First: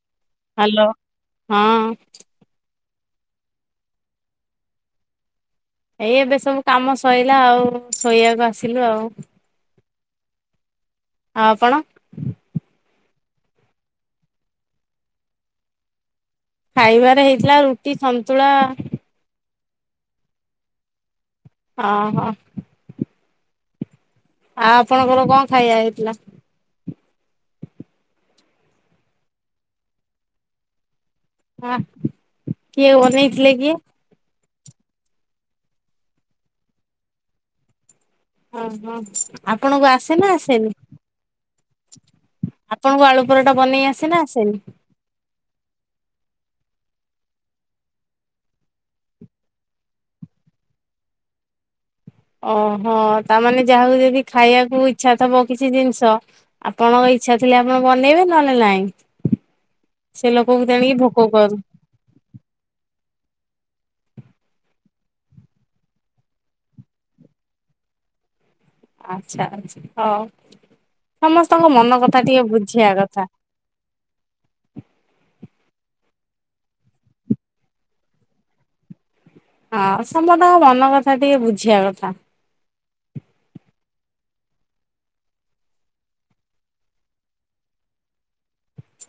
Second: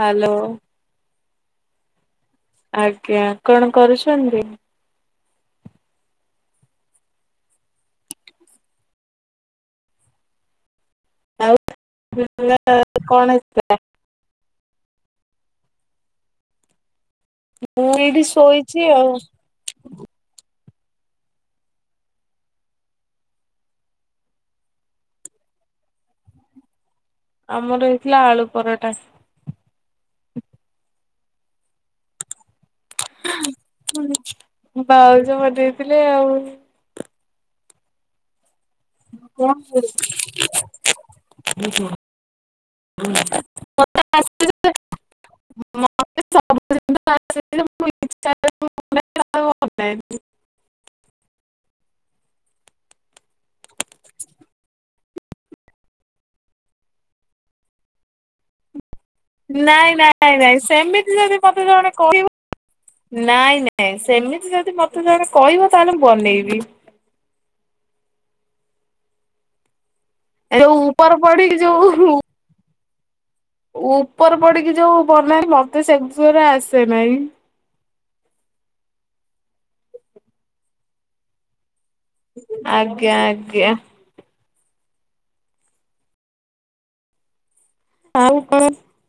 Hello. Hello ହଁ। ଆଜ୍ଞା କଣ କରୁଛନ୍ତି। ଏଇ ଏବେ ସବୁ କାମ ସଇଲା ଆଉ ଶୋଇବାକୁ ଆସିଲୁ ଆଉ। ଆପଣ? [unintelligible] କଣ ହେଇଥିଲା। ଖାଇବାରେ ହେଇଥିଲା ମୁଁ ରୁଟି ଏଇଠି ସନ୍ତୁଳା। [unintelligible] ଅ ହଁ। ଆପଣଙ୍କର କଣ ଖାଇବା ହେଇଥିଲା? ଆମର ହେଇଥିଲା ଆଳୁ ପରଟା। ଆ କିଏ ବନେଇ ବାଉଜ ବନେଇ ଥିଲେ ଆଉ। ଅ ହଁ ଆପଣଙ୍କୁ ଆସେ ନା ଆସେନି? ଆପଣଙ୍କୁ ଆଳୁ ପରଟା ବନେଇ ଆସେ ନା ଆସେନି? ଓହୋ ତାମାନେେ ଯାହାକୁ ଯଦି ଖାଇବାକୁ ଇଚ୍ଛା ଥବ କିଛି ଜିନିଷ ଆପଣଙ୍କ ଇଛା ଥିଲେ ଆପଣ ବନେଇବେ ନହେଲେ ନାଇଁ। ନାଇଁ ସେ ନାଇଁ ଲୋକକୁ ନାଇଁ ତେଣିକି ଭୋକ ସେମିତି ଯଦି କରୁ ମତେ ଜଣେ କହିବ ନାଇଁ ନାଇଁ ସେମିତି ଯଦି ମତେ ଜଣେ କଇବ ବ ତାହେଲେ ମୁଁ ବନେଇବି। ଆଚ୍ଛା ଆଚ୍ଛା ହଉ ଯୋଉ ଉପର ପଡିକି ସମସ୍ତଙ୍କ ମନ ଯୋଉ କଥା ଟିକେ ବୁଝିବା କଥା। ଉପର ପଡିକି ଯୋଉ ବନାଏ ମତେ ସେସୁରା ଆସେ ନାହିଁ। ହଁ ସମତଙ୍କ ମନ କଥା ଟିକେ ବୁଝିବା କଥା। ଆଜ୍ଞା ଆଜ୍ଞା। ଆଉ କଣ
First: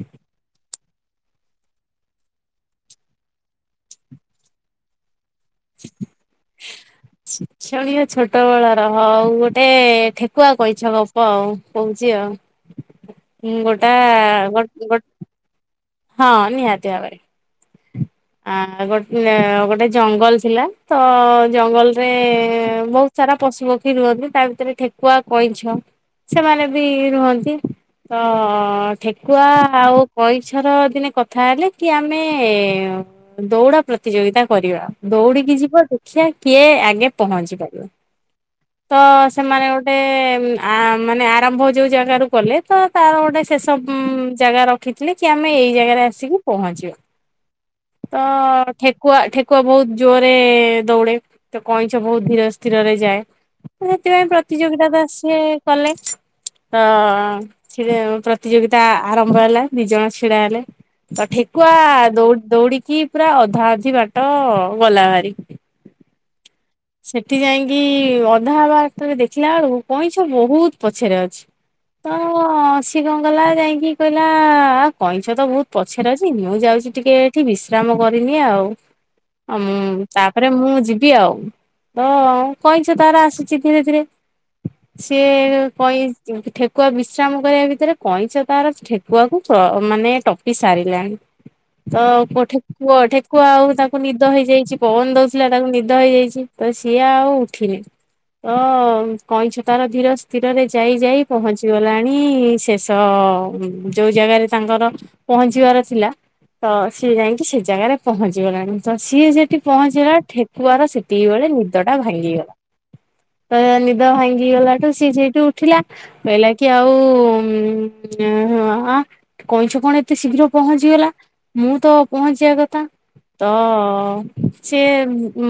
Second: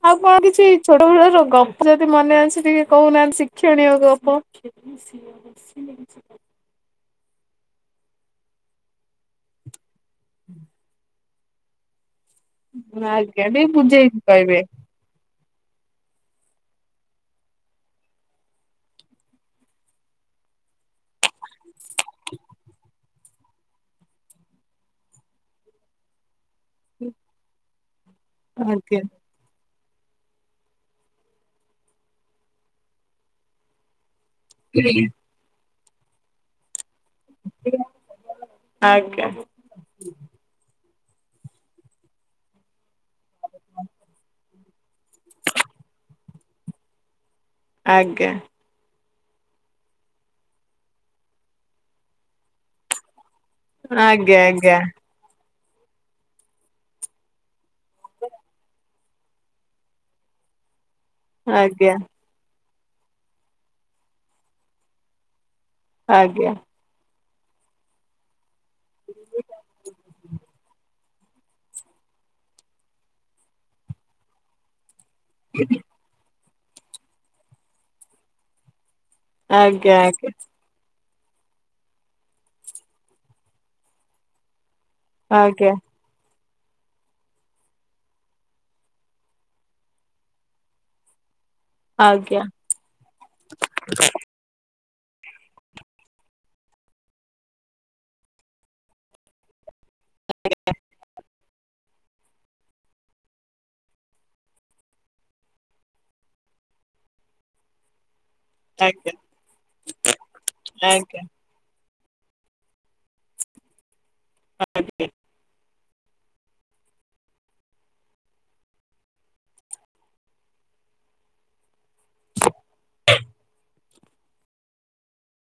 ଆଉ କଣ କିଛି ଛୋଟ ବଳର ଗପ ଯଦି ମନେ ଅଛି ଟିକେ କହୁନାହାନ୍ତି ଶିକ୍ଷଣୀୟ ଗପ। [unintelligible] ଶିକ୍ଷଣୀୟ ଛୋଟ ବଳ ର ହଉ ଗୋଟେ ଠେକୁଆ କଇଁଛ ଗ ଗପ ଆଉ କହୁଚି ଆଉ ଆଜ୍ଞା ଟିକେ ଉଁ ଗୋଟା ବୁଝେଇକି କହିବେ ଗୋଟ ଗୋଟ ହଁ ନିହାତି ଭାବରେ। ଆ ଗୋ ଗୋଟେ ଜଙ୍ଗଲ ଥିଲା ତ ଜଙ୍ଗଲରେ ବହୁତ୍ ସାରା ପଶୁପକ୍ଷୀ ରୁହନ୍ତି ତା ଭିତରେ ଠେକୁଆ କଇଁଛ ସେମାନେ ବି ରୁହନ୍ତି ତ ଆଜ୍ଞା। ଠେ କୁଆ ଆଉ କଇଁଛର ଦିନେ କଥା ହେଲେ କି ଆମେ ମେ ଦୌଡା ପ୍ରତିଯୋଗିତା କରିବା ଦୌଡ଼ିକି ଯିବ ଦେଖିଆ କିଏ ଆଗେ ପହଞ୍ଚି ପାରିବା ତ ଆଜ୍ଞା ସେମାନେ ଗୋ ଗୋଟେ ଆ ମାନେ ଆରମ୍ଭ ଯୋଉ ଜାଗାରୁ କଲେ ତ ତାର ଗୋଟେ ଶେଷ ଉଁ ଜାଗା ର ଥିକଲେକି ଆମେ ଏଇ ଜାଗାରେ ଆସିକି ପହଞ୍ଚିବା ଆଜ୍ଞା ତ କୁଆ ଠେକୁଆ ବହୁତ ଜୋରରେ ଦୌଡେ ତ କଇଁଛ ବହୁତ ଧୀର ସ୍ଥିରରେ ଯାଏ। ସେଥିପାଇଁ ଆଜ୍ଞା ପ୍ରତିଯୋଗିତା ତ ଆସି କଲେ। ତ ପ୍ରତିଯୋଗିତା ଆରମ୍ଭ ହେଲା ଦିଇ ଜଣ ଛିଡା ହେଲେ। ତ ଠେକୁଆ ଆଜ୍ଞା ଦୌଡି ଦୌଡିକି ପୁରା ଅଧା ଅଧି ବାଟ ଗଲା ଭାରି। ଆଜ୍ଞା। ସେଠି ଯାଇକି ଅଧାବାଟରେ ଦେଖିଲା ବେଳକୁ କଇଁଛ ବହୁତ ପଛରେ ଅଛି। ତ ସିଏ କଣ ଗଲା ଯାଇକି କହିଲା କଇଁଛ ତ ବହୁତ ପଛରେ ଅଛି ମୁଁ ଯାଉଛି ଟିକେ ଏଠି ବିଶ୍ରାମ କରିନିଏ ଆଉ। ଆଜ୍ଞା ମୁଁ ତାପରେ ମୁଁ ଯିବି ଆଉ। ତ କଇଁଛ ତାର ଆସୁଛି ଧୀରେ ଧୀରେ ସିଏ ଆଜ୍ଞା କଇଁ ଠେକୁଆ ବିଶ୍ରାମ କରିବା ଭିତରେ କଇଁଛ ତାର ଠେକୁଆକୁ ମାନେ ଟପି ସାରିଲାଣି। [inaudible] ତ ଆଜ୍ଞା ଆଜ୍ଞା ପ ଠେକୁଅ ଠେକୁଆ ଆଉ ତାକୁ ନିଦ ହେଇଯାଇଛି ପବନ ଦଉଥିଲା ତାକୁ ନିଦ ହେଇଯାଇଛି। ତ ସିଏ ଆଉ ଉଠିନି ତ କଇଁଛ ତାର ଧୀର ସ୍ଥିରରେ ଯାଇ ଯାଇ ପହଞ୍ଚି ଗଲାଣି ଶେଷ ଯୋଉ ଜାଗାରେ ତାଙ୍କର ପହଞ୍ଚିବାର ଥିଲା ତ ସିଏ ଯାଇକି ସେ ଜାଗାରେ ପହଞ୍ଚି ଗଲାଣି ତ ସିଏ ସେଠି ପହଞ୍ଚିଲା ଠେକୁଆର ଆଜ୍ଞା ଆଜ୍ଞା। ଆଜ୍ଞା ସେତିକି ବେଳେ ନିଦଟା ଭାଙ୍ଗିଗଲା ତ ନିଦ ଭାଙ୍ଗି ଗଲାଠୁ ସିଏ ସେଠୁ ଉଠିଲା। ବୋଇଲା କି ଆଉ କଇଁଛ କଣ ଏତେ ଶୀଘ୍ର ପହଞ୍ଚିଗଲା ମୁଁ ତ ପହଞ୍ଚିବା କଥା। ତ ସିଏ ଉ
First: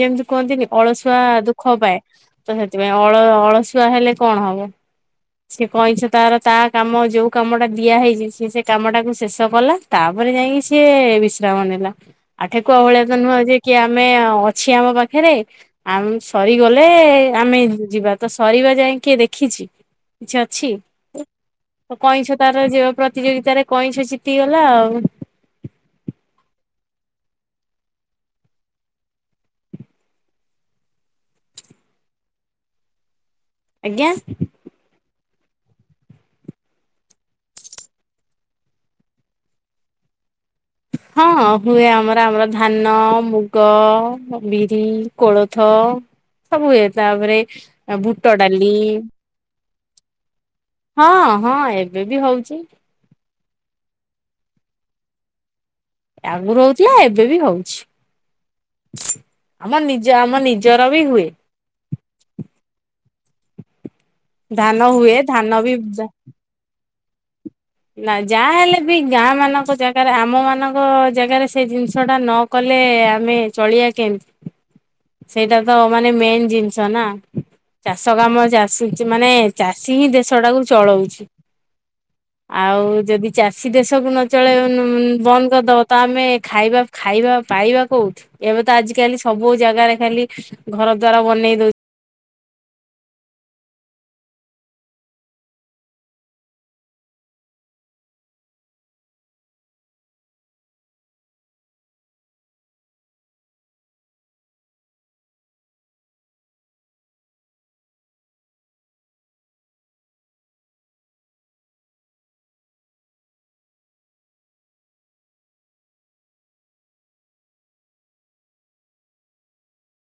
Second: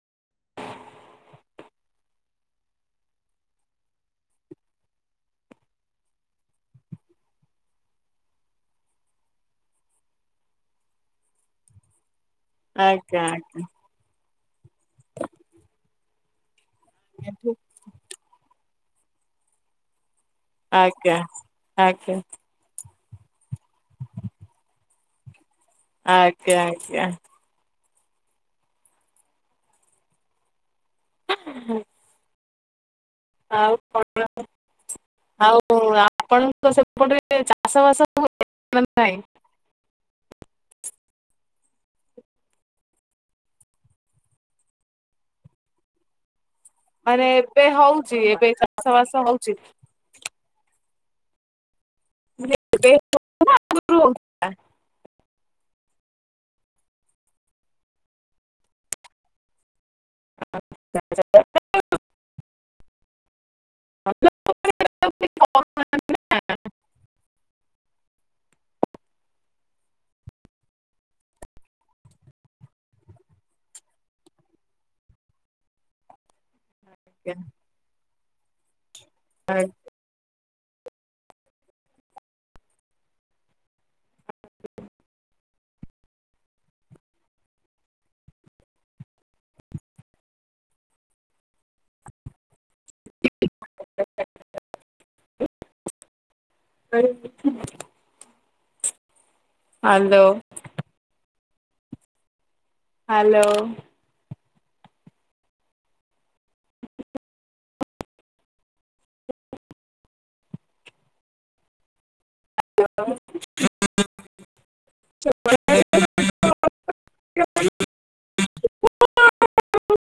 ଯେମିତି କୁହନ୍ତିନି ଅଳସୁଆ ଦୁ ଖ ପାଏ ତ ସେଥିପାଇଁ ଅଳ ଅଳସୁଆ ହେଲେ କଣ ହବ। ସେ କଇଁଛ ତାର ତା କାମ ଯୋଉ କାମଟା ଦିଆ ହେଇଛି ସେ ସେ କାମ ଟାକୁ ଶେଷ କଲା। ତାପରେ ଯାଇକି ସିଏ ବିଶ୍ରାମ ନେଲା। ଆଠେକୁଆ ଭଳିଆ ତ ନୁହଁ ଯେ କି ଆମେ ଅଛି ଆମ ପାଖରେ। ଆମ ସରିଗଲେ ଆମେ ଯିବା ତ ସରିବା ଯାଇ କିଏ ଦେଖିଛି ଛ ଛି ତ କଇଁଛ ତାର ପ୍ରତିଯୋଗିତାରେ କଇଁଛ ଜିତିଗଲା ଆଉ। ଆଜ୍ଞା ଆଜ୍ଞା। [inaudible] ଆଜ୍ଞା [unintelligible] ଆଉ ଆପଣଙ୍କ ସେପଟରେ ଚାଷ ବାସ ହୁଏ ନାଁ ନାହିଁ? ହଁ ହୁଏ ଆମର ଆମର ଧାନ ମୁଗ ବିରି କୋଳଥ। ସବୁ ହୁଏ ମାନେ ତାପରେ ଏବେ ହଉଛି ବୁଟ ଏବେ ଡାଲି। ଚାଷ ବାସ ହଉଛି। ହଁ ହଁ ଏବେ ବି ହଉଛି। [unintelligible] ଆଗରୁ ହଉଥିଲା ଏବେ ବି ହଉଛି। ଆମ ନିଜ ଆମ ନିଜର ବି ହୁଏ। ଧାନ ହୁଏ ଧାନ ବି [inaudible] ନା ଯାହାହେଲେ ବି ଗାଁ ମାନଙ୍କ ଜାଗାରେ ଆମମାନଙ୍କ ଜାଗାରେ ସେ ଜିନିଷ ଟା ନ କଲେ ଆମେ ଚଳିଆ କେମିତି। ସେଇଟା ତ ମାନେ ମେନ୍ ଜିନିଷ ନା ଚାଷ କାମ ଚାଷୀଛି ମାନେ ଚା ଷୀ ହିଁ ଦେଶଟାକୁ ଚଳଉଛି। [inaudible] ଆଉ ଯଦି ଚାଷୀ ଦେଶକୁ ନଚଳେଇ ବନ୍ଦ କରିଦବ ତ ଆମେ ଖାଇବା ଖାଇବା ପାଇବା କୋଉଠୁ ଏବେ ତ ଆଜିିକାଲି ସବୁ ଜାଗାରେ ଖାଲି ଘର ଦ୍ଵାର ବନେଇ ଦଉ [inaudible] ହାଲୋ ହାଲୋ [unintelligible] [unintelligible]